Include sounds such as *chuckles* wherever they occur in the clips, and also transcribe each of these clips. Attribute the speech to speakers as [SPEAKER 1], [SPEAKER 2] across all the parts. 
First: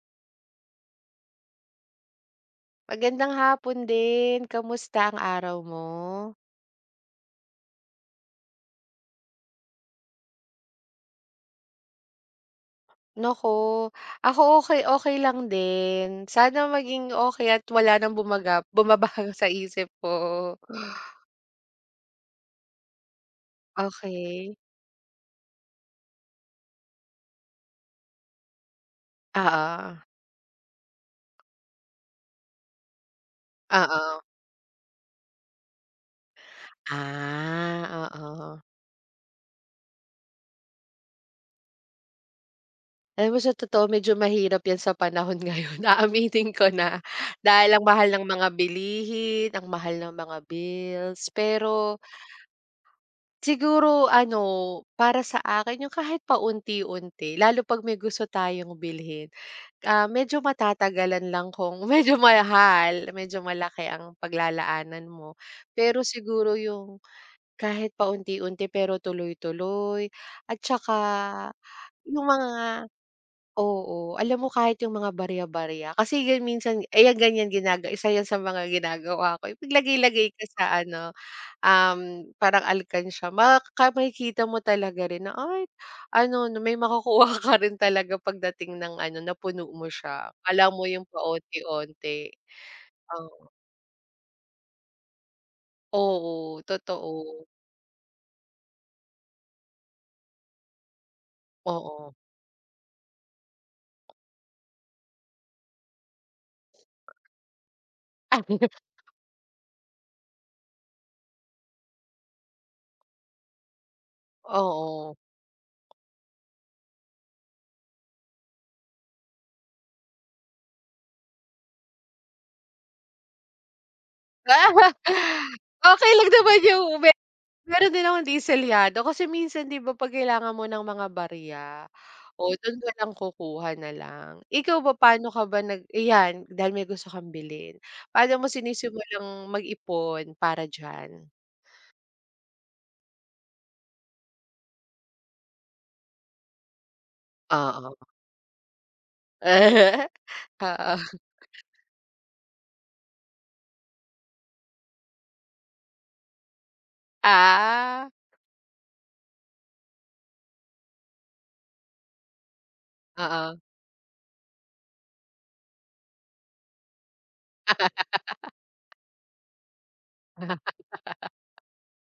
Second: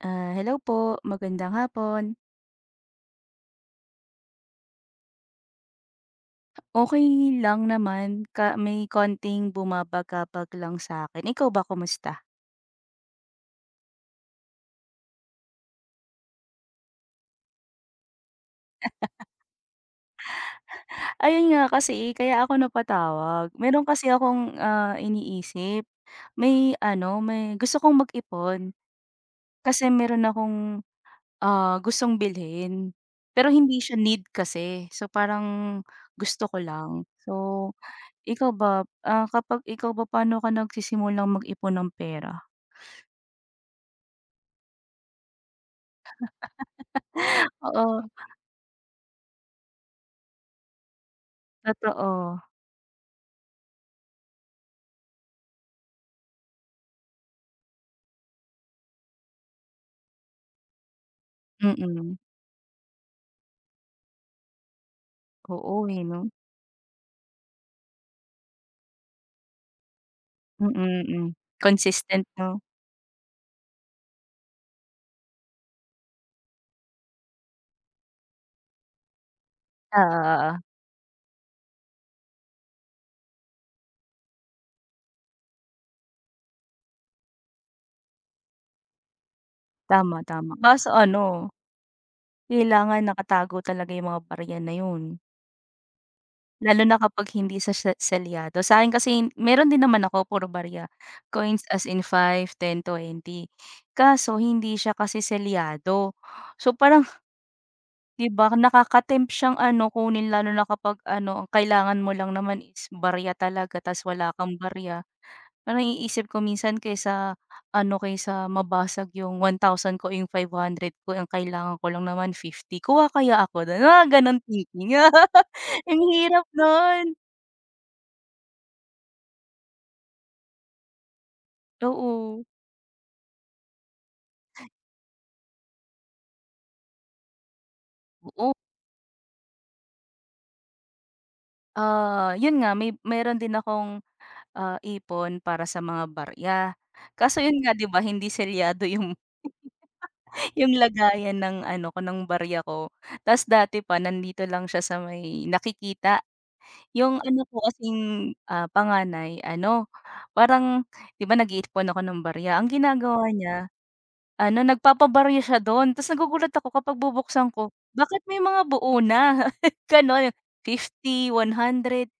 [SPEAKER 1] Ah, hello po, magandang hapon.
[SPEAKER 2] Magandang hapon din, kamusta ang araw mo?
[SPEAKER 1] Okay lang naman, ka may konting bumabagabag lang sa'kin, ikaw ba, kumusta?
[SPEAKER 2] Nako, ako okay-okay lang din, sana maging okay at wala nang bumagab
[SPEAKER 1] *chuckles*
[SPEAKER 2] bumabago sa isip mo.
[SPEAKER 1] Ayon nga kasi, kaya ako napatawag, mayroon kasi akong,
[SPEAKER 2] Okay.
[SPEAKER 1] ah, iniisip. May ano, may gusto kong mag-ipon, kasi
[SPEAKER 2] Oo.
[SPEAKER 1] mayroon akong, ah, gustong bilhin, pero hindi siya
[SPEAKER 2] Oo.
[SPEAKER 1] need kasi, so parang gusto ko lang, So,
[SPEAKER 2] Ah,
[SPEAKER 1] ikaw
[SPEAKER 2] oo.
[SPEAKER 1] ba, ah, kapag ikaw ba paano ka nagsisimulang mag-ipon ng pera?
[SPEAKER 2] Alam mo sa totoo medyo mahirap 'yan sa panahon ngayon, aaminin ko na.
[SPEAKER 1] *chuckles*
[SPEAKER 2] Dahil ang
[SPEAKER 1] Oo.
[SPEAKER 2] mahal ng mga bilihin, ang mahal ng mga bills, pero
[SPEAKER 1] Totoo.
[SPEAKER 2] siguro ano, para sa akin 'yong kahit paunti-unti, lalo 'pag may gusto tayong bilhin, ah, medyo matatagalan lang kung medyo
[SPEAKER 1] Mm.
[SPEAKER 2] mahal, medyo malaki ang paglalaanan mo,
[SPEAKER 1] Oo, eh,
[SPEAKER 2] pero
[SPEAKER 1] 'no?
[SPEAKER 2] siguro 'yong kahit paunti-unti pero tuloy-tuloy at 'tsaka
[SPEAKER 1] Mm, hmm,
[SPEAKER 2] 'yong
[SPEAKER 1] consistent
[SPEAKER 2] mga
[SPEAKER 1] 'no.
[SPEAKER 2] oo, alam mo kahit 'yong mga barya-barya kasi 'yan minsan eh, 'yan ganyan ginaga isa 'yan sa mga ginagawa ko,
[SPEAKER 1] Oo,
[SPEAKER 2] ipaglagay-lagay ko
[SPEAKER 1] oo.
[SPEAKER 2] sa ano, um, parang alkansiya, maka makikita mo talaga rin na, ay ano, na may makukuha ka rin talaga pagdating ng ano, napuno mo
[SPEAKER 1] Tama,
[SPEAKER 2] siya,
[SPEAKER 1] tama,
[SPEAKER 2] akala mo
[SPEAKER 1] kaso
[SPEAKER 2] 'yong
[SPEAKER 1] ano,
[SPEAKER 2] paonti-onti.
[SPEAKER 1] kailangan
[SPEAKER 2] Oo.
[SPEAKER 1] nakatago talaga 'yong mga barya na 'yon.
[SPEAKER 2] Oo,
[SPEAKER 1] Lalo na kapag
[SPEAKER 2] totoo.
[SPEAKER 1] hindi sa she selyado, sa'kin kasi hin mayroon din naman ako puro barya, coins as in
[SPEAKER 2] Oo.
[SPEAKER 1] 5, 10, 20, kaso hindi siya kasi selyado so parang, 'di ba,
[SPEAKER 2] *chuckles*
[SPEAKER 1] nakakatempt siyang ano, kunin lalo na kapag ano, ang kailangan mo lang naman is barya talaga tapos wala kang barya.
[SPEAKER 2] Oo.
[SPEAKER 1] Parang naiisip ko minsan kaysa ano, kaysa mabasag 'yong ₱1,000 ko, iyong ₱500 ko, eh, ang kailangan ko lang naman ₱50, kuha kaya ako do'n? Mga gano'n *unintelligible* *laughs*
[SPEAKER 2] *laughs*
[SPEAKER 1] Ang
[SPEAKER 2] Okey lang
[SPEAKER 1] hirap
[SPEAKER 2] naman 'yong me
[SPEAKER 1] noon.
[SPEAKER 2] mayroon din akong 'di selyado kasi minsan 'di ba, 'pag kailangan mo ng mga barya,
[SPEAKER 1] Oo.
[SPEAKER 2] o do'n na lang kukuha na lang. Ikaw ba paano ka ba nag ayan, dahil may gusto kang bilhin, paano mo
[SPEAKER 1] Oo.
[SPEAKER 2] sinisimulang mag-ipon para diyan?
[SPEAKER 1] Ah, 'yon nga, may meron din akong, ah, ipon para sa mga barya kaso 'yon nga, 'di
[SPEAKER 2] Oo.
[SPEAKER 1] ba, hindi selyado yung,
[SPEAKER 2] *laughs*
[SPEAKER 1] *chuckles* 'yong
[SPEAKER 2] Oo.
[SPEAKER 1] lagayan ng ano ko, ng barya ko. 'Tas dati pa nandito lang siya sa may nakikita, 'yong ano ko
[SPEAKER 2] Ah.
[SPEAKER 1] kasing, ah, panganay ano, parang 'di ba nag-iipon ako ng barya, ang ginagawa
[SPEAKER 2] Oo.
[SPEAKER 1] niya, ano, nagpapabarya siya don, 'tas nagugulat ako kapag bubuksan ko, bakit may
[SPEAKER 2] *laughs*
[SPEAKER 1] mga buo na? *chuckles* Gano'n,
[SPEAKER 2] *laughs*
[SPEAKER 1] 50, 100,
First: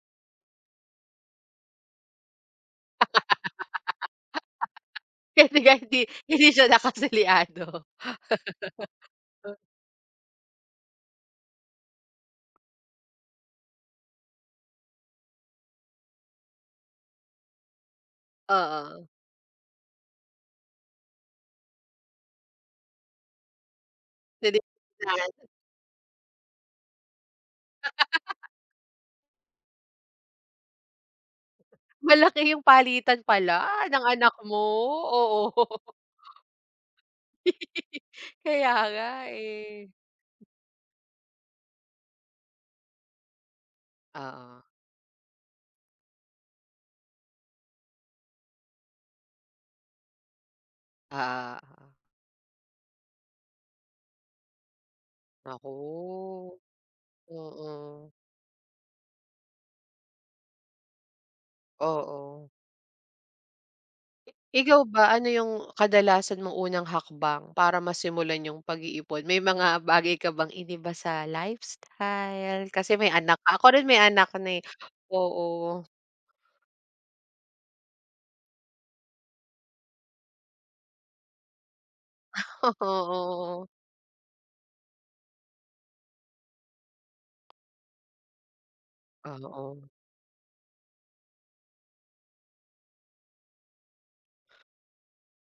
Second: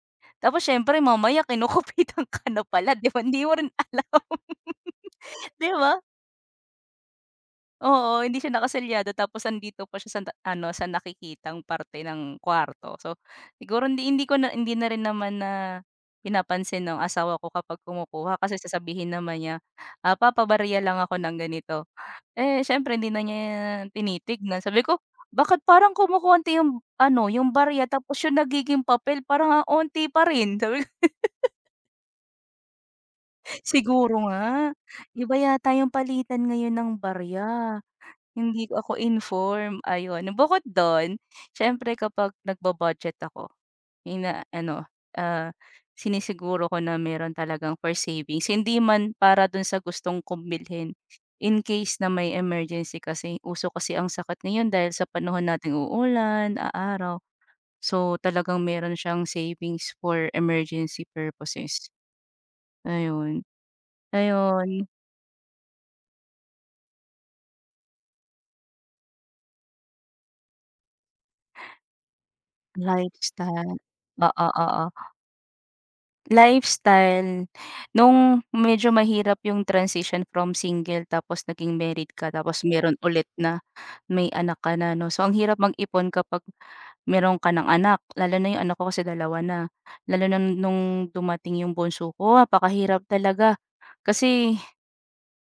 [SPEAKER 1] tapos siyempre mamaya kinukupitan ka na pala 'di ba, hindi mo rin alam.
[SPEAKER 2] *laughs* Kasi
[SPEAKER 1] 'Di
[SPEAKER 2] nga hindi
[SPEAKER 1] ba?
[SPEAKER 2] hindi siya nakaselyado.
[SPEAKER 1] Oo, hindi siya nakaselyado
[SPEAKER 2] *laughs*
[SPEAKER 1] tapos
[SPEAKER 2] Uh.
[SPEAKER 1] 'andito pa siya san ta ano, sa nakikitang parte ng kwarto. So, siguro hindi hindi ko na hindi na rin naman na pinapansin no'ng asawa ko kapag kumukuha, kasi
[SPEAKER 2] Oo.
[SPEAKER 1] sasabihin naman niya, ah, "Papabarya lang ako ng ganito." Eh, siyempre hindi na niya
[SPEAKER 2] Puwede
[SPEAKER 1] tinitignan. Sabi ko,
[SPEAKER 2] 'yan.
[SPEAKER 1] "Bakit parang kumokonti 'yong ano, 'yong barya tapos 'yong
[SPEAKER 2] *laughs*
[SPEAKER 1] nagiging papel parang ang 'onti pa rin," sabi ko. *giggles*
[SPEAKER 2] Malaki 'yong palitan pala ng
[SPEAKER 1] Siguro
[SPEAKER 2] anak mo,
[SPEAKER 1] nga, iba
[SPEAKER 2] oo.
[SPEAKER 1] yata 'yong palitan ngayon ng barya;
[SPEAKER 2] *giggles*
[SPEAKER 1] hindi
[SPEAKER 2] Kaya
[SPEAKER 1] ako
[SPEAKER 2] nga,
[SPEAKER 1] informed,
[SPEAKER 2] eh.
[SPEAKER 1] ayon. Bukod don, siyempre kapag nagbu-budget ako,
[SPEAKER 2] Oo.
[SPEAKER 1] ina-ano, ah, sinisiguro ko na meron talagang for savings, hindi man para do'n sa gustong kong bilhin,
[SPEAKER 2] Ah,
[SPEAKER 1] in
[SPEAKER 2] oo.
[SPEAKER 1] case na may emergency kasi uso kasi ang sakit ngayon dahil sa panahon nating uulan,
[SPEAKER 2] Naku.
[SPEAKER 1] aaraw.
[SPEAKER 2] Oo.
[SPEAKER 1] So talagang mayroon siyang savings for emergency purposes.
[SPEAKER 2] Oo.
[SPEAKER 1] Ayun.
[SPEAKER 2] I ikaw
[SPEAKER 1] Ayun.
[SPEAKER 2] ba, ano 'yong kadalasan mong unang hakbang para masimulan 'yong pag-iipon; may mga bagay ka bang iniba sa lifestyle, kasi may anak ka, ako
[SPEAKER 1] Lifestyle.
[SPEAKER 2] rin may anak
[SPEAKER 1] Oo,
[SPEAKER 2] na, eh.
[SPEAKER 1] oo.
[SPEAKER 2] Oo.
[SPEAKER 1] Lifestyle, no'ng medyo mahirap 'yong transition from single tapos naging married ka tapos meron ulit na
[SPEAKER 2] Oo.
[SPEAKER 1] may anak ka na, 'no. So ang hirap mag-ipon kapag meron ka ng anak, lalo na 'yong anak ko kasi 2 na,
[SPEAKER 2] Oo.
[SPEAKER 1] lalo na noong dumating 'yong bunso ko, apakahirap talaga kasi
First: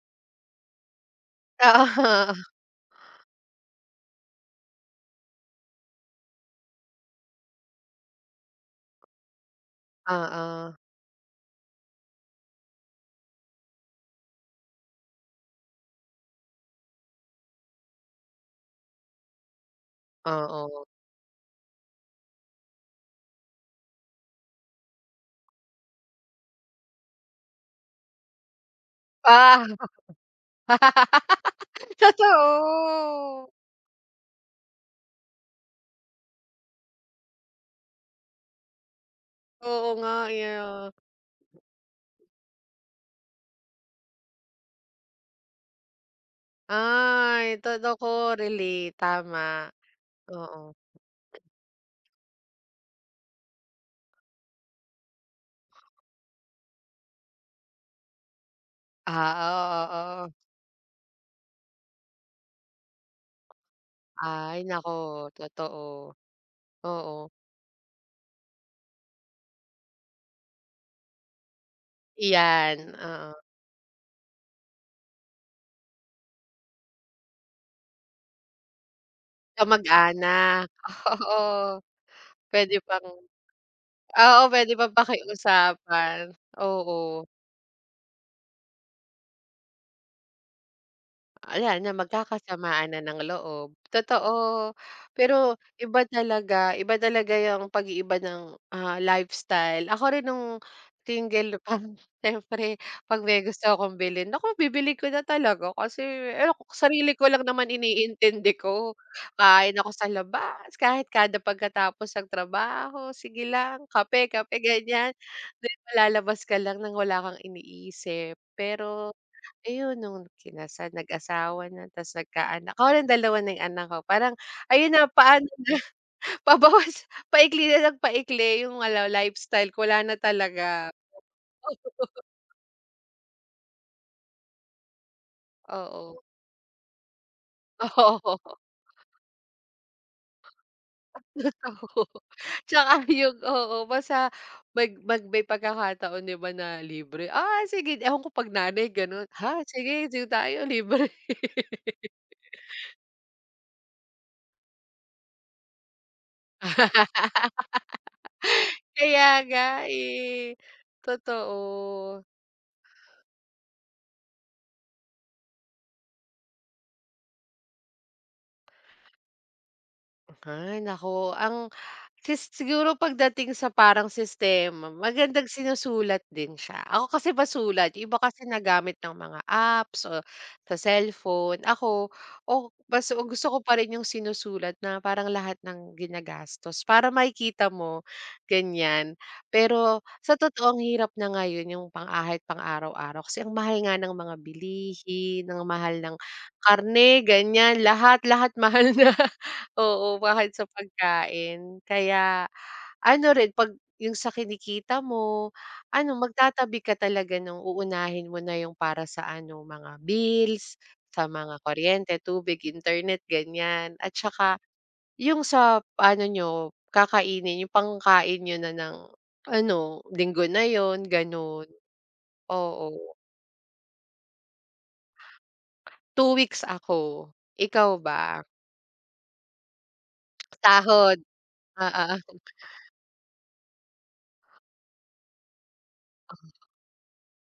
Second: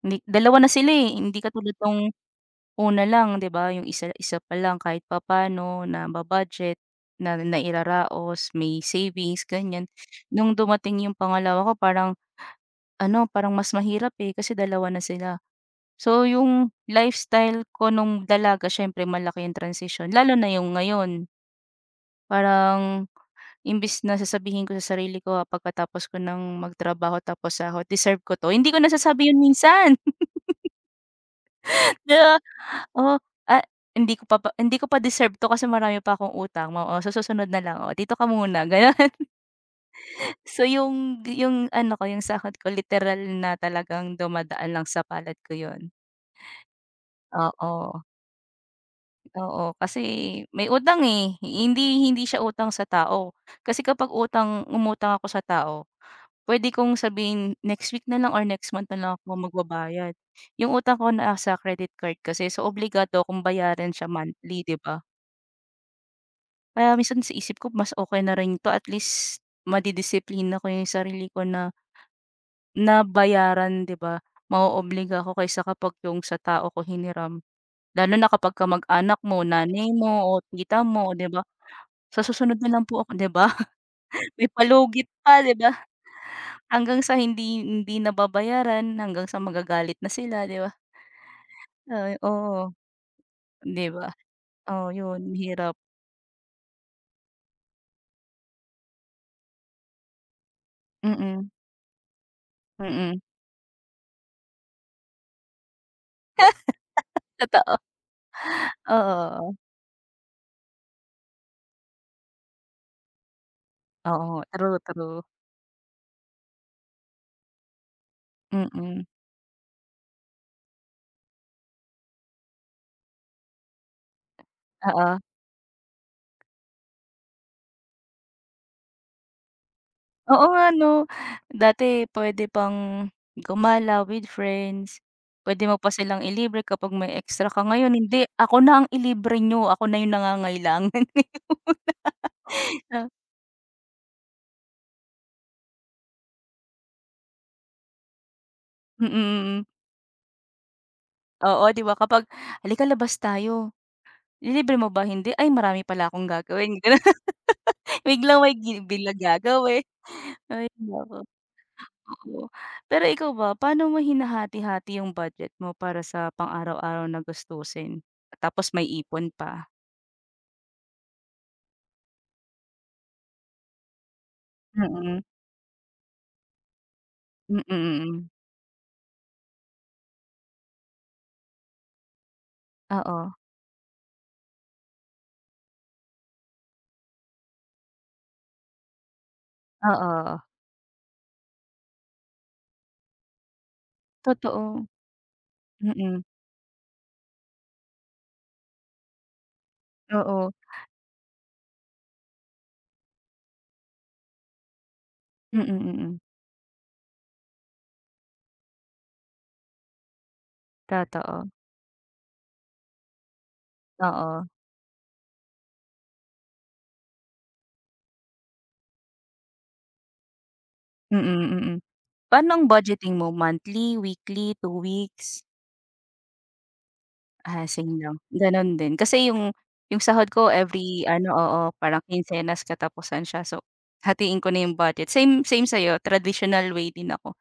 [SPEAKER 1] ni 2 na sila, eh, hindi katulad noong
[SPEAKER 2] Oo.
[SPEAKER 1] una lang 'di ba, 'yong isa isa pa lang kahit papano naba-budget, na nairaraos, may savings ganiyan. No'ng
[SPEAKER 2] Oo.
[SPEAKER 1] dumating 'yong pangalawa ko parang ano, parang mas mahirap, eh, kasi 2 na sila. So 'yong lifestyle ko no'ng dalaga, siyempre malaki ang transition, lalo na 'yong
[SPEAKER 2] Oo.
[SPEAKER 1] ngayon. Parang, imbis na sasabihin ko sa sarili ko, ah, pagkatapos ko ng magtrabaho tapos sahod, "deserve ko 'to," hindi ko nasasabi 'yon minsan.
[SPEAKER 2] *laughs*
[SPEAKER 1] *chuckles* 'Di, ba, oh,
[SPEAKER 2] Totoo.
[SPEAKER 1] ah, hindi ko pa pa hindi ko pa deserve to kasi marami pa akong utang mo o sa susunod na lang, oo, dito ka muna, gano'n.
[SPEAKER 2] Oo nga, eh,
[SPEAKER 1] So
[SPEAKER 2] ah.
[SPEAKER 1] 'yong d 'yong ano ko, 'yong sahod ko literal na talagang dumadaan lang sa palad ko 'yon.
[SPEAKER 2] Ay,
[SPEAKER 1] Oo.
[SPEAKER 2] totoo, relate, tama.
[SPEAKER 1] Oo, kasi may
[SPEAKER 2] Oo.
[SPEAKER 1] utang, eh, hindi hindi siya utang sa tao kasi kapag utang umutang ako sa tao, puwede kong sabihin next week na lang or next month na lang ako magbabayad.
[SPEAKER 2] Ah, oo, oo,
[SPEAKER 1] 'Yong utang ko nasa sa credit card kasi, so obligado akong bayaran siya
[SPEAKER 2] Ay,
[SPEAKER 1] monthly, 'di
[SPEAKER 2] naku,
[SPEAKER 1] ba?
[SPEAKER 2] totoo.
[SPEAKER 1] Kaya minsan
[SPEAKER 2] Oo.
[SPEAKER 1] sa isip ko, mas okey na rin ito, at least, madidisiplina ko 'yong sarili ko na
[SPEAKER 2] Iyan,
[SPEAKER 1] na
[SPEAKER 2] oo.
[SPEAKER 1] bayaran, 'di ba? Mao-obliga ako kaysa kapag 'yong sa tao ko hiniram. Lalo na kapag kamag-anak mo, nanay mo, o
[SPEAKER 2] Kamag-anak,
[SPEAKER 1] tita mo, o 'di ba?
[SPEAKER 2] oo.
[SPEAKER 1] "Sa susunod na
[SPEAKER 2] Puwede
[SPEAKER 1] lang
[SPEAKER 2] pang
[SPEAKER 1] po ako," 'di ba?
[SPEAKER 2] oo,
[SPEAKER 1] May
[SPEAKER 2] puwede pang
[SPEAKER 1] palugit pa, 'di ba?
[SPEAKER 2] pakiusapan,
[SPEAKER 1] Hanggang sa
[SPEAKER 2] oo.
[SPEAKER 1] hindi hindi nababayaran, hanggang sa magagalit na sila, 'di ba?
[SPEAKER 2] Wala na
[SPEAKER 1] Ay, oo.
[SPEAKER 2] magkakasamaan na ng loob,
[SPEAKER 1] 'Di ba?
[SPEAKER 2] totoo.
[SPEAKER 1] Oo, 'yon,
[SPEAKER 2] Pero,
[SPEAKER 1] hirap.
[SPEAKER 2] iba talaga iba talaga 'yang pag-iiba ng, ah, lifestyle; ako rin no'ng
[SPEAKER 1] Mm.
[SPEAKER 2] single pa siyempre 'pag
[SPEAKER 1] Mm.
[SPEAKER 2] may gusto akong bilhin, naku, bibili ko na talaga kasi ewa ko, sarili
[SPEAKER 1] *laughs*
[SPEAKER 2] ko lang naman
[SPEAKER 1] Totoo.
[SPEAKER 2] iniintindi
[SPEAKER 1] Oo,
[SPEAKER 2] ko.
[SPEAKER 1] oo.
[SPEAKER 2] Kain ako sa labas kahit kada pagkatapos ng trabaho, sige lang, kape,
[SPEAKER 1] Oo,
[SPEAKER 2] kape,
[SPEAKER 1] true,
[SPEAKER 2] ganiyan.
[SPEAKER 1] true.
[SPEAKER 2] Then ma lalabas ka lang ng wala kang iniisip.
[SPEAKER 1] Mm.
[SPEAKER 2] Pero ayun, noong kinasal, nag-asawa na 'tas nagkaanak ako rin 2 na 'yong anak ko, parang ayun na,
[SPEAKER 1] Oo.
[SPEAKER 2] paano na, pabawas, paikli na nang paikli yung wala lifestyle ko, wala na
[SPEAKER 1] Oo nga
[SPEAKER 2] talaga.
[SPEAKER 1] 'no? Dati
[SPEAKER 2] *chuckles*
[SPEAKER 1] pwede pang gumala with friends, pwede mo pa
[SPEAKER 2] Oo.
[SPEAKER 1] silang ilibre kapag may extra ka. Ngayon hindi,
[SPEAKER 2] Oo
[SPEAKER 1] ako na ang ilibre niyo, ako na 'yong nangangailangan ngayon.
[SPEAKER 2] At least oo,
[SPEAKER 1] *laughs*
[SPEAKER 2] 'tsaka
[SPEAKER 1] Ah.
[SPEAKER 2] 'yong oo, basta mag mag may pagkakataon 'di ba, na libre, ay, sige ewan ko 'pag nanay
[SPEAKER 1] Mm,
[SPEAKER 2] gano'n. "Ha,
[SPEAKER 1] mm.
[SPEAKER 2] sige, dito tayo, libre."
[SPEAKER 1] Oo, 'di ba, kapag, "Halika, labas tayo." "Lilibre mo ba?" "Hindi." "Ay, marami pala akong gagawin." Gano'n. Biglang may gi
[SPEAKER 2] *laughs*
[SPEAKER 1] bigla
[SPEAKER 2] Kaya nga,
[SPEAKER 1] gagawi
[SPEAKER 2] eh,
[SPEAKER 1] Hay, naku.
[SPEAKER 2] totoo.
[SPEAKER 1] Oo, pero ikaw ba, pano mo hinahati-hati 'yong budget mo para sa pang araw-araw na gastusin? Tapos may ipon pa.
[SPEAKER 2] Hay naku, ang si siguro pagdating sa parang sistema
[SPEAKER 1] Mm.
[SPEAKER 2] magandang sinusulat din siya, ako kasi
[SPEAKER 1] Mm,
[SPEAKER 2] masulat yung iba
[SPEAKER 1] mm.
[SPEAKER 2] kasi nagamit ng mga apps o sa cellphone ako, o baso
[SPEAKER 1] Oo.
[SPEAKER 2] gusto ko pa rin yung sinusulat na parang lahat ng ginagastos para makikita mo, ganyan. Pero,
[SPEAKER 1] Oo,
[SPEAKER 2] sa
[SPEAKER 1] oh.
[SPEAKER 2] totoo ang hirap na ngayon yung pang kahit pang-araw-araw kasi ang mahal nga ng mga
[SPEAKER 1] Totoo.
[SPEAKER 2] bilihin, ang mahal ng
[SPEAKER 1] Mm.
[SPEAKER 2] karne ganyan, lahat-lahat mahal na, oo kahit
[SPEAKER 1] Oo.
[SPEAKER 2] sa pagkain. Kaya, ano rin 'pag yung sa kinikita mo
[SPEAKER 1] Mm,
[SPEAKER 2] ano
[SPEAKER 1] mm.
[SPEAKER 2] magtatabi ka talaga nung uunahin mo na yung para sa ano mga bills, sa
[SPEAKER 1] Totoo.
[SPEAKER 2] mga kuryente, tubig, internet ganyan at
[SPEAKER 1] Oo.
[SPEAKER 2] saka, yung sa pa ano niyo kakainin yung pangkain niyo na ng ano, linggo na yun
[SPEAKER 1] Mm,
[SPEAKER 2] gano'n.
[SPEAKER 1] mm. Pa'no ang
[SPEAKER 2] Oo.
[SPEAKER 1] budgeting mo monthly, weekly, 2 weeks?
[SPEAKER 2] 2 weeks ako.
[SPEAKER 1] Ah,
[SPEAKER 2] Ikaw
[SPEAKER 1] same lang.
[SPEAKER 2] ba?
[SPEAKER 1] Gano'n din, kasi yung yung sahod ko every
[SPEAKER 2] Sahod.
[SPEAKER 1] ano oo, parang
[SPEAKER 2] Oo.
[SPEAKER 1] kinsenas-katapusan siya so, hatiin ko na 'yong budget. Same, same sa'yo traditional way din ako,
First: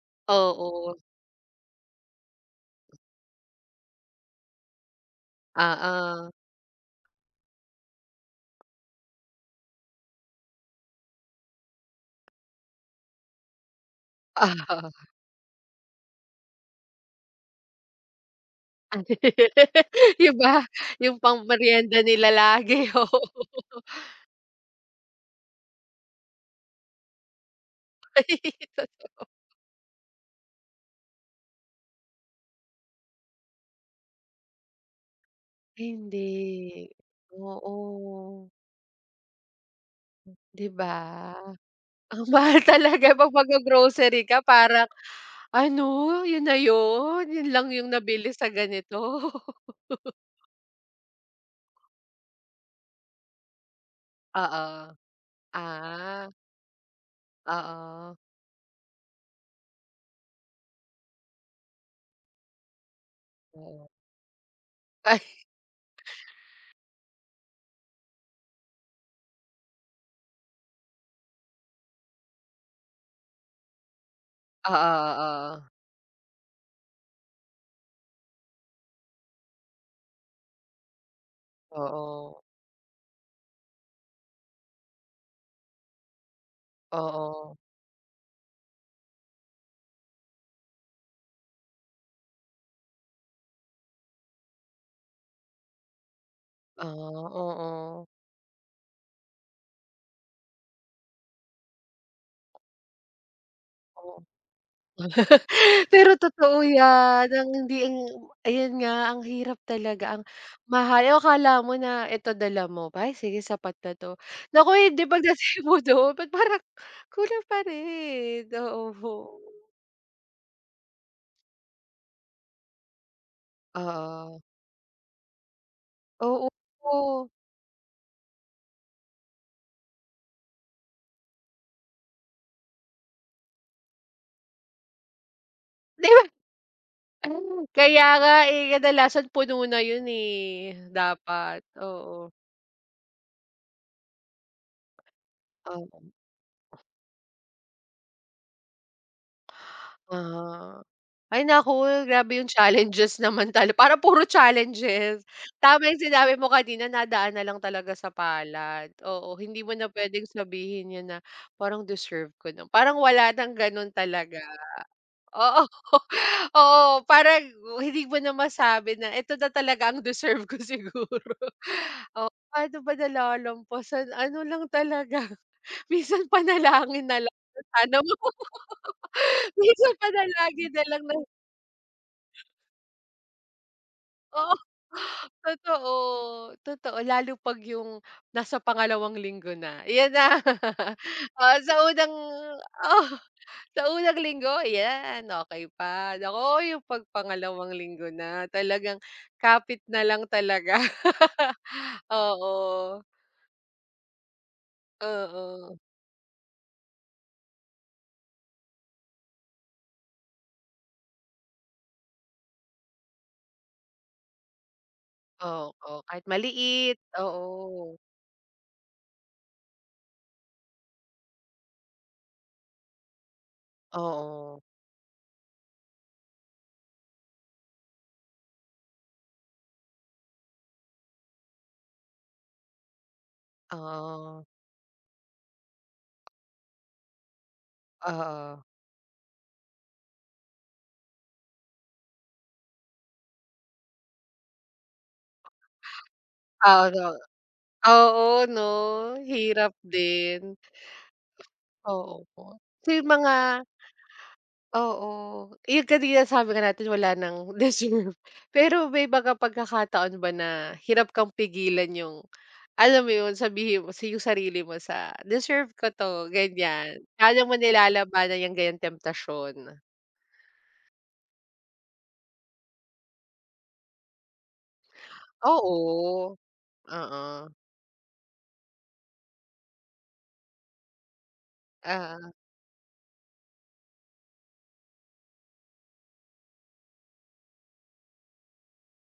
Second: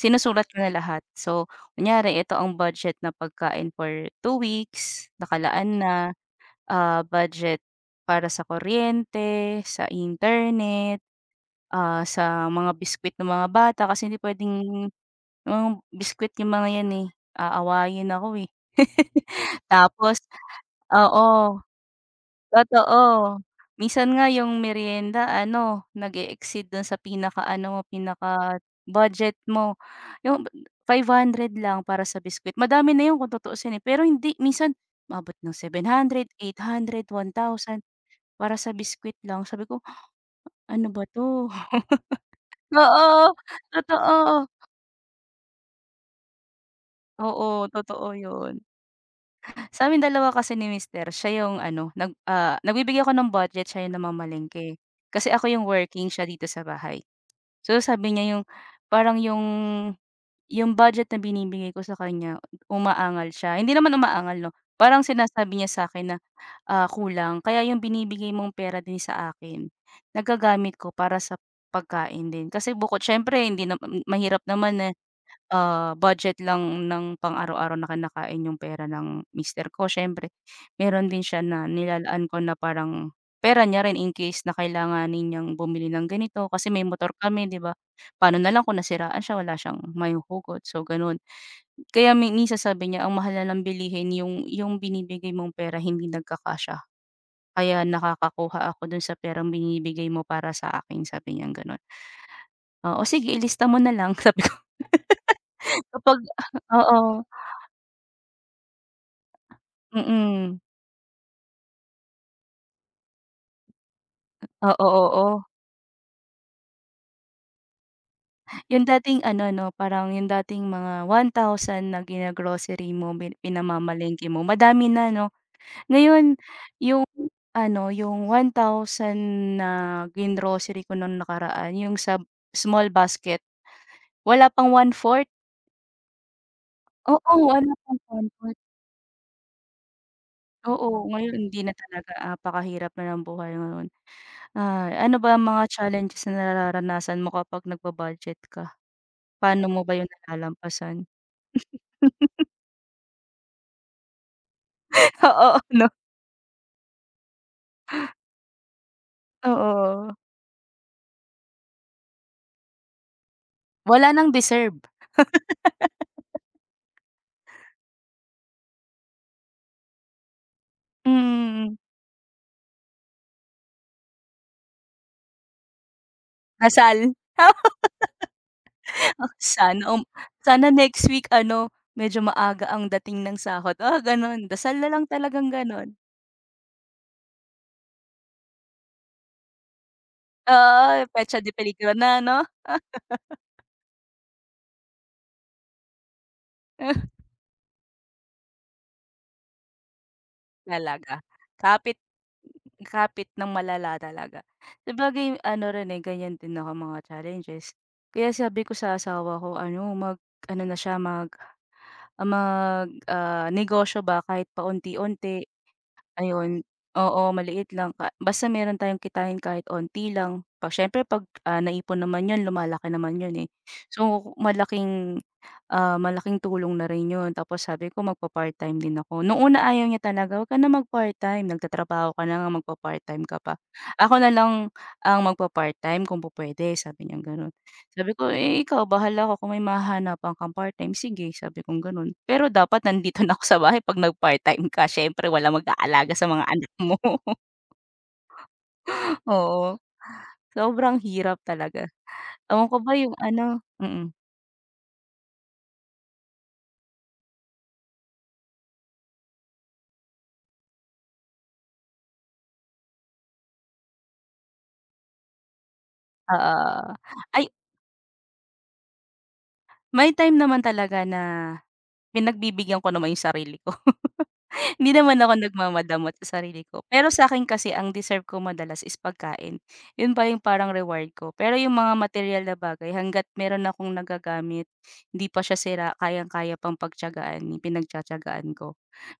[SPEAKER 1] sinusulat ko na
[SPEAKER 2] Oo.
[SPEAKER 1] lahat so kunyari ito ang budget na pagkain for 2 weeks, nakalaan na,
[SPEAKER 2] Oo.
[SPEAKER 1] ah, budget para sa kuryente sa internet, ah, sa mga biscuit ng mga bata kasi hindi puwedeng
[SPEAKER 2] Oo.
[SPEAKER 1] mga biscuit 'yong mga 'yan, eh, aawayin ako, eh. *laughs*
[SPEAKER 2] *laughs*
[SPEAKER 1] Tapos
[SPEAKER 2] 'Di ba? Yung
[SPEAKER 1] oo.
[SPEAKER 2] pang meryenda nila lagi,
[SPEAKER 1] Totoo,
[SPEAKER 2] oo. *laughs*
[SPEAKER 1] minsan nga 'yong meryenda ano, nag-e-exceed do'n sa pinakaano,
[SPEAKER 2] Ay, totoo.
[SPEAKER 1] pinaka-budget mo 'yong 500 lang para sa biscuit, madami na 'yon kung tutuusin, eh, pero hindi minsan, umaabot ng 700, eight
[SPEAKER 2] Hindi.
[SPEAKER 1] hundred, 1,000
[SPEAKER 2] Oo
[SPEAKER 1] para sa biscuit lang sabi ko,
[SPEAKER 2] 'Di
[SPEAKER 1] "Ano ba
[SPEAKER 2] ba?
[SPEAKER 1] 'to?"
[SPEAKER 2] Ang
[SPEAKER 1] *chuckles*
[SPEAKER 2] mahal talaga 'pag
[SPEAKER 1] Oo,
[SPEAKER 2] maggro-grocery ka
[SPEAKER 1] totoo.
[SPEAKER 2] parang "Ano? Yun na 'yon? Yun
[SPEAKER 1] Oo,
[SPEAKER 2] lang yung
[SPEAKER 1] totoo
[SPEAKER 2] nabili sa
[SPEAKER 1] 'yon.
[SPEAKER 2] ganito?"
[SPEAKER 1] Sa'min
[SPEAKER 2] *laughs*
[SPEAKER 1] dalawa kasi ni mister siya 'yong ano, nag, ah, nagbibigay ako ng budget siya yung namamalengke.
[SPEAKER 2] Oo.
[SPEAKER 1] Kasi ako 'yong working siya
[SPEAKER 2] Ah.
[SPEAKER 1] dito sa bahay, so, sabi
[SPEAKER 2] Oo.
[SPEAKER 1] niya 'yong parang 'yong 'yong budget na binibigay ko sa kanya umaangal siya, hindi
[SPEAKER 2] Oo.
[SPEAKER 1] naman umaangal 'no. Parang
[SPEAKER 2] Ay.
[SPEAKER 1] sinasabi niya sa akin na, ah, kulang kaya 'yong binibigay mong pera din sa akin nagagamit ko para sa pagkain din kasi bukod siyempre hindi nam mahirap naman na,
[SPEAKER 2] Oo, oo.
[SPEAKER 1] ah, budget lang ng pang-araw-araw na kinakain 'yong pera ng mister ko, siyempre mayro'n din siya na nilalaan ko
[SPEAKER 2] Oo.
[SPEAKER 1] na parang pera niya rin in case na kailanganin niyang bumili ng ganito, kasi may motor kami
[SPEAKER 2] Oo.
[SPEAKER 1] 'di ba? Paano na lang kung nasiraan siya wala siyang mahuhugot so gano'n. Kaya may minsan sabi niya, "Ang mahal ng bilihin yung yung binibigay mong pera hindi nagkakasya,
[SPEAKER 2] Ah,
[SPEAKER 1] kaya
[SPEAKER 2] oo.
[SPEAKER 1] nakakakuha ako do'n sa perang binibigay mo para sa akin." Sabi niyang gano'n. "Oo, sige ilista mo nalang."
[SPEAKER 2] Oo.
[SPEAKER 1] Sabi ko. *laughs*
[SPEAKER 2] *chuckles* Pero
[SPEAKER 1] Kapag
[SPEAKER 2] totoo
[SPEAKER 1] oo.
[SPEAKER 2] 'yan ang hindi ayun nga ang hirap talaga ang
[SPEAKER 1] Mm.
[SPEAKER 2] mahal oo, akala mo na eto dala mo, "B ay, sige sapat na 'to." Naku,
[SPEAKER 1] Oo,
[SPEAKER 2] hindi
[SPEAKER 1] oo.
[SPEAKER 2] pagdating mo do'n, ba't parang kulang pa rin,
[SPEAKER 1] Yong
[SPEAKER 2] oo.
[SPEAKER 1] dating ano 'no, parang yung dating mga 1,000 na gina-grocery mo pi pinamalengke
[SPEAKER 2] Oo.
[SPEAKER 1] mo madami na 'no? Ngayon, yung
[SPEAKER 2] Oo.
[SPEAKER 1] ano, yung 1,000 na gin-grocery ko nung nakaraan yung sa small basket, wala pang 1/4.
[SPEAKER 2] 'Di ba?
[SPEAKER 1] Oo,
[SPEAKER 2] Hmm,
[SPEAKER 1] alam kong
[SPEAKER 2] kaya nga,
[SPEAKER 1] comfort.
[SPEAKER 2] eh, kadalasan puno na 'yun eh,
[SPEAKER 1] Oo, ngayon
[SPEAKER 2] dapat,
[SPEAKER 1] hindi na talaga,
[SPEAKER 2] oo.
[SPEAKER 1] napakahirap na ng buhay ngayon. Ah, ano ba ang mga
[SPEAKER 2] Oo.
[SPEAKER 1] challenges na nararanasan mo kapag nagba-budget ka? Paano mo ba 'yun
[SPEAKER 2] Uh-huh,
[SPEAKER 1] nalalampasan?
[SPEAKER 2] ay naku! Grabe
[SPEAKER 1] *chuckles*
[SPEAKER 2] yung challenges naman tal parang puro challenges.
[SPEAKER 1] Oo 'no?
[SPEAKER 2] Tama yung sinabi mo kanina nadaan na lang talaga sa palad. Oo, hindi mo na
[SPEAKER 1] Oo.
[SPEAKER 2] puwedeng sabihin 'yun na, "Parang deserve ko na" Parang wala ng gano'n
[SPEAKER 1] Wala nang
[SPEAKER 2] talaga.
[SPEAKER 1] deserve. *laughs*
[SPEAKER 2] Oo, oo parang hindi mo na masabi na, "Eto na talaga ang deserve ko
[SPEAKER 1] Mm,
[SPEAKER 2] siguro."
[SPEAKER 1] mm.
[SPEAKER 2] Oo, pa'no ba nalalampasan, ano lang talaga minsan panalangin
[SPEAKER 1] Dasal?
[SPEAKER 2] na lang na, "Sana po." *laughs*
[SPEAKER 1] *laughs* Sana
[SPEAKER 2] Minsan
[SPEAKER 1] um sana
[SPEAKER 2] panalagin na lang
[SPEAKER 1] next
[SPEAKER 2] na
[SPEAKER 1] week ano medyo maaga ang dating ng sahod, mga gano'n,
[SPEAKER 2] Oo,
[SPEAKER 1] dasal na lang talagang
[SPEAKER 2] totoo,
[SPEAKER 1] gano'n.
[SPEAKER 2] totoo lalo 'pag yung nasa pangalawang linggo na, ayan na. *laughs*
[SPEAKER 1] Oo, petsa
[SPEAKER 2] Oo,
[SPEAKER 1] de
[SPEAKER 2] sa
[SPEAKER 1] peligro
[SPEAKER 2] unang,
[SPEAKER 1] na 'no?
[SPEAKER 2] oh,
[SPEAKER 1] *chuckles*
[SPEAKER 2] sa unang linggo yan okey pa naku, yung 'pag
[SPEAKER 1] *chuckles*
[SPEAKER 2] pangalawang linggo na talagang kapit na lang talaga,
[SPEAKER 1] Talaga,
[SPEAKER 2] *chuckles*
[SPEAKER 1] kapit,
[SPEAKER 2] oo.
[SPEAKER 1] kapit nang malala talaga. Sabagay ano
[SPEAKER 2] Oo.
[SPEAKER 1] rin, eh, ganyan din ako mga challenges. Kaya sabi ko sa asawa ko ano? Mag-ano na siya? Mag ah, magnegosyo ba? Kahit paunti-unti,
[SPEAKER 2] Oo, kahit
[SPEAKER 1] ayun.
[SPEAKER 2] maliit,
[SPEAKER 1] Oo, maliit lang
[SPEAKER 2] oo.
[SPEAKER 1] pa basta meron tayong kitain kahit onti lang. Siyempre 'pag naipon naman 'yon lumalaki naman 'yon eh. So,
[SPEAKER 2] Oo.
[SPEAKER 1] malaking, ah, malaking tulong na rin 'yon. Tapos sabi ko magpa-part-time din ako. Noong ayaw niya talaga, "'Wag ka na mag-part time, nagtatrabaho ka na ngang magpapart-time ka pa. Ako
[SPEAKER 2] Oo.
[SPEAKER 1] nalang ang magpapart-time kung pupuwede," sabi niyang gano'n. Sabi ko, "Eh,
[SPEAKER 2] Oo.
[SPEAKER 1] ikaw bahala ka kung may mahahanapan kang part-time, sige," sabi kong gano'n. "Pero dapat nandito na ako sa bahay 'pag nagpart-time ka siyempre walang mag-aalaga sa mga anak
[SPEAKER 2] Ah,
[SPEAKER 1] mo."
[SPEAKER 2] *unintelligible*
[SPEAKER 1] *chuckles*
[SPEAKER 2] Oo 'no? Hirap
[SPEAKER 1] Oo,
[SPEAKER 2] din.
[SPEAKER 1] sobrang hirap talaga.
[SPEAKER 2] Oo po,
[SPEAKER 1] Ewan ko
[SPEAKER 2] so
[SPEAKER 1] ba
[SPEAKER 2] yung
[SPEAKER 1] yung
[SPEAKER 2] mga
[SPEAKER 1] ano Mm.
[SPEAKER 2] oo, eh, yung kanina sabi nga natin wala ng deserve. Pero may mga pagkakataon ba na hirap kang pigilan yung alam mo 'yun, sabihin mo yung sarili mo sa, "Deserve ko 'to."
[SPEAKER 1] Oo, oo.
[SPEAKER 2] Ganyan. Paano
[SPEAKER 1] Ay
[SPEAKER 2] mo nilalabanan yang ganyang temptasyon?
[SPEAKER 1] May time naman talaga na, pinagbibigyan ko naman yung sarili ko. *chuckles* Hindi naman ako nagmamadamot
[SPEAKER 2] Oo.
[SPEAKER 1] sa sarili ko. Pero sa'kin
[SPEAKER 2] Oo.
[SPEAKER 1] kasi ang deserve ko madalas is pagkain. 'Yon pa yung parang reward ko. Pero yung mga
[SPEAKER 2] Oo.
[SPEAKER 1] materyal na bagay, hangga't meron akong nagagamit hindi pa siya sira, kayang-kaya pang pagtiyagaan, pinagtatiyagaan ko.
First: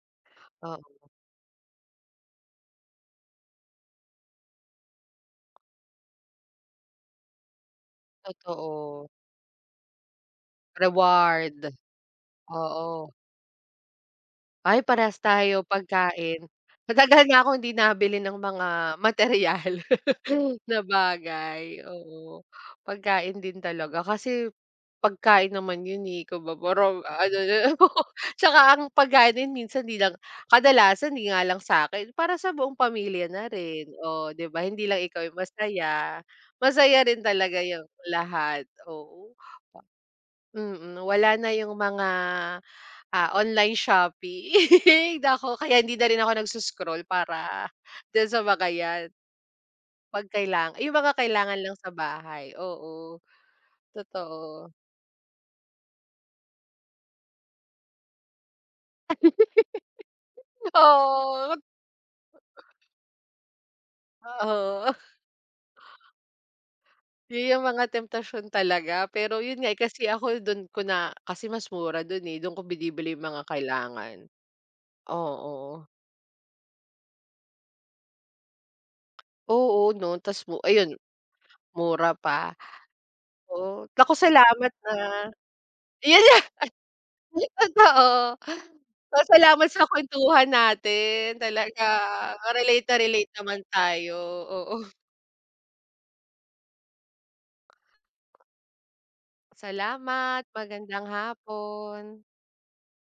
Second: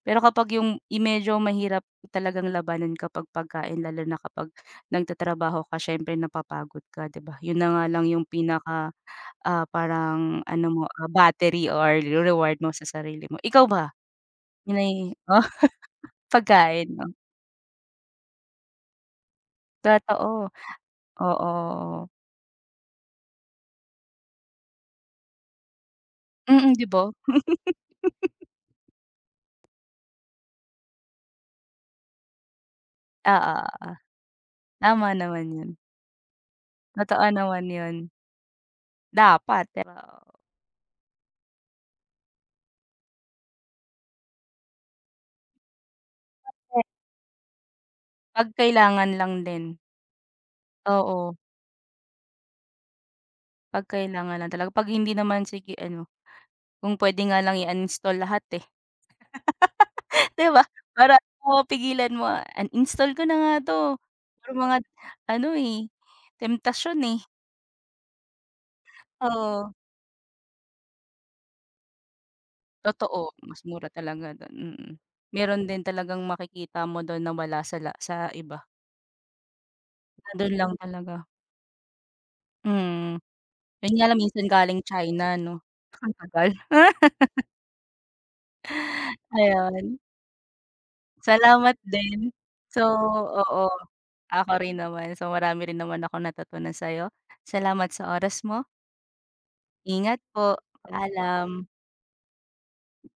[SPEAKER 1] Pero kapag yung,
[SPEAKER 2] Oo.
[SPEAKER 1] yung medyo mahirap talagang labanan kapag pagkain lalo na kapag nagtatrabaho ka siyempre napapagod ka 'di ba? 'Yon na nga lang yung pinaka
[SPEAKER 2] Totoo.
[SPEAKER 1] ah, parang ano mo, ah, battery
[SPEAKER 2] Reward,
[SPEAKER 1] or reward mo sa
[SPEAKER 2] oo.
[SPEAKER 1] sarili mo. Ikaw ba? 'Yun
[SPEAKER 2] Ay
[SPEAKER 1] ay
[SPEAKER 2] parehas tayo,
[SPEAKER 1] *chuckles*
[SPEAKER 2] pagkain.
[SPEAKER 1] Pagkain, 'no?
[SPEAKER 2] Matagal na akong hindi nabili ng mga materyal
[SPEAKER 1] Totoo,
[SPEAKER 2] *chuckles* na
[SPEAKER 1] oo,
[SPEAKER 2] bagay,
[SPEAKER 1] oo.
[SPEAKER 2] oo. Pagkain din talaga kasi, pagkain naman 'yun, eh, kumbaga
[SPEAKER 1] Mm, 'di
[SPEAKER 2] parang
[SPEAKER 1] ba?
[SPEAKER 2] ano na *chuckles* 'tsaka ang pagkain din
[SPEAKER 1] *chuckles*
[SPEAKER 2] minsan 'di lang kadalasan di nga lang sa'kin, para sa buong pamilya na
[SPEAKER 1] Oo,
[SPEAKER 2] rin,
[SPEAKER 1] oo.
[SPEAKER 2] oh 'di ba? Hindi lang
[SPEAKER 1] Tama
[SPEAKER 2] ikaw yung
[SPEAKER 1] naman 'yun.
[SPEAKER 2] masaya, masaya
[SPEAKER 1] Totoo
[SPEAKER 2] rin talaga
[SPEAKER 1] naman
[SPEAKER 2] yung
[SPEAKER 1] 'yun.
[SPEAKER 2] lahat, oo
[SPEAKER 1] Dapat,
[SPEAKER 2] a
[SPEAKER 1] diba, oo.
[SPEAKER 2] Mm, nawala na yung mga, ah, online shopping. Naku kaya hindi na rin ako
[SPEAKER 1] *unintelligible*
[SPEAKER 2] nagso-scroll para, din sa
[SPEAKER 1] 'Pag
[SPEAKER 2] mga 'yan.
[SPEAKER 1] kailangan lang din.
[SPEAKER 2] 'Pag kailangan yung mga
[SPEAKER 1] Oo.
[SPEAKER 2] kailangan lang sa bahay, oo.
[SPEAKER 1] 'Pag kailangan lang
[SPEAKER 2] Totoo.
[SPEAKER 1] talaga. 'Pag hindi naman, sige ano? Kung puwede nga lang i-uninstall lahat, eh. *laughs* 'Di ba?
[SPEAKER 2] *laughs*
[SPEAKER 1] Para
[SPEAKER 2] Oo.
[SPEAKER 1] ano, mapigilan mo,
[SPEAKER 2] *coughs*
[SPEAKER 1] uninstall ko na nga 'to, puro mga
[SPEAKER 2] Oo. Oh.
[SPEAKER 1] ano, eh, temptasyon, eh.
[SPEAKER 2] 'Yun yung mga temptasyon talaga, pero 'yun nga,
[SPEAKER 1] Oo.
[SPEAKER 2] eh, kasi ako do'n ko na kasi mas mura do'n, eh, do'n ko binibili yung
[SPEAKER 1] Totoo,
[SPEAKER 2] mga
[SPEAKER 1] mas mura
[SPEAKER 2] kailangan.
[SPEAKER 1] talaga do'n, mm. Meron din
[SPEAKER 2] Oo.
[SPEAKER 1] talagang makikita mo do'n na wala sa la sa iba.
[SPEAKER 2] Oo 'no?
[SPEAKER 1] Na
[SPEAKER 2] Tas
[SPEAKER 1] do'n
[SPEAKER 2] bu
[SPEAKER 1] lang
[SPEAKER 2] ayun,
[SPEAKER 1] talaga.
[SPEAKER 2] mura pa.
[SPEAKER 1] Mm.
[SPEAKER 2] Oo,
[SPEAKER 1] 'Yun nga
[SPEAKER 2] naku
[SPEAKER 1] lang minsan
[SPEAKER 2] salamat
[SPEAKER 1] galing China
[SPEAKER 2] ha.
[SPEAKER 1] 'no? Ang
[SPEAKER 2] Yan nga
[SPEAKER 1] tagal. *laughs*
[SPEAKER 2] *chuckles* Totoo, hoy, salamat sa
[SPEAKER 1] Ayon.
[SPEAKER 2] kuwentuhan natin
[SPEAKER 1] Salamat
[SPEAKER 2] talaga,
[SPEAKER 1] din.
[SPEAKER 2] relate
[SPEAKER 1] So,
[SPEAKER 2] na relate naman
[SPEAKER 1] oo,
[SPEAKER 2] tayo,
[SPEAKER 1] ako
[SPEAKER 2] oo.
[SPEAKER 1] rin naman, so marami rin naman akong natutunan sa'yo. Salamat sa oras mo. Ingat
[SPEAKER 2] Salamat,
[SPEAKER 1] po.
[SPEAKER 2] magandang
[SPEAKER 1] Paalam.
[SPEAKER 2] hapon.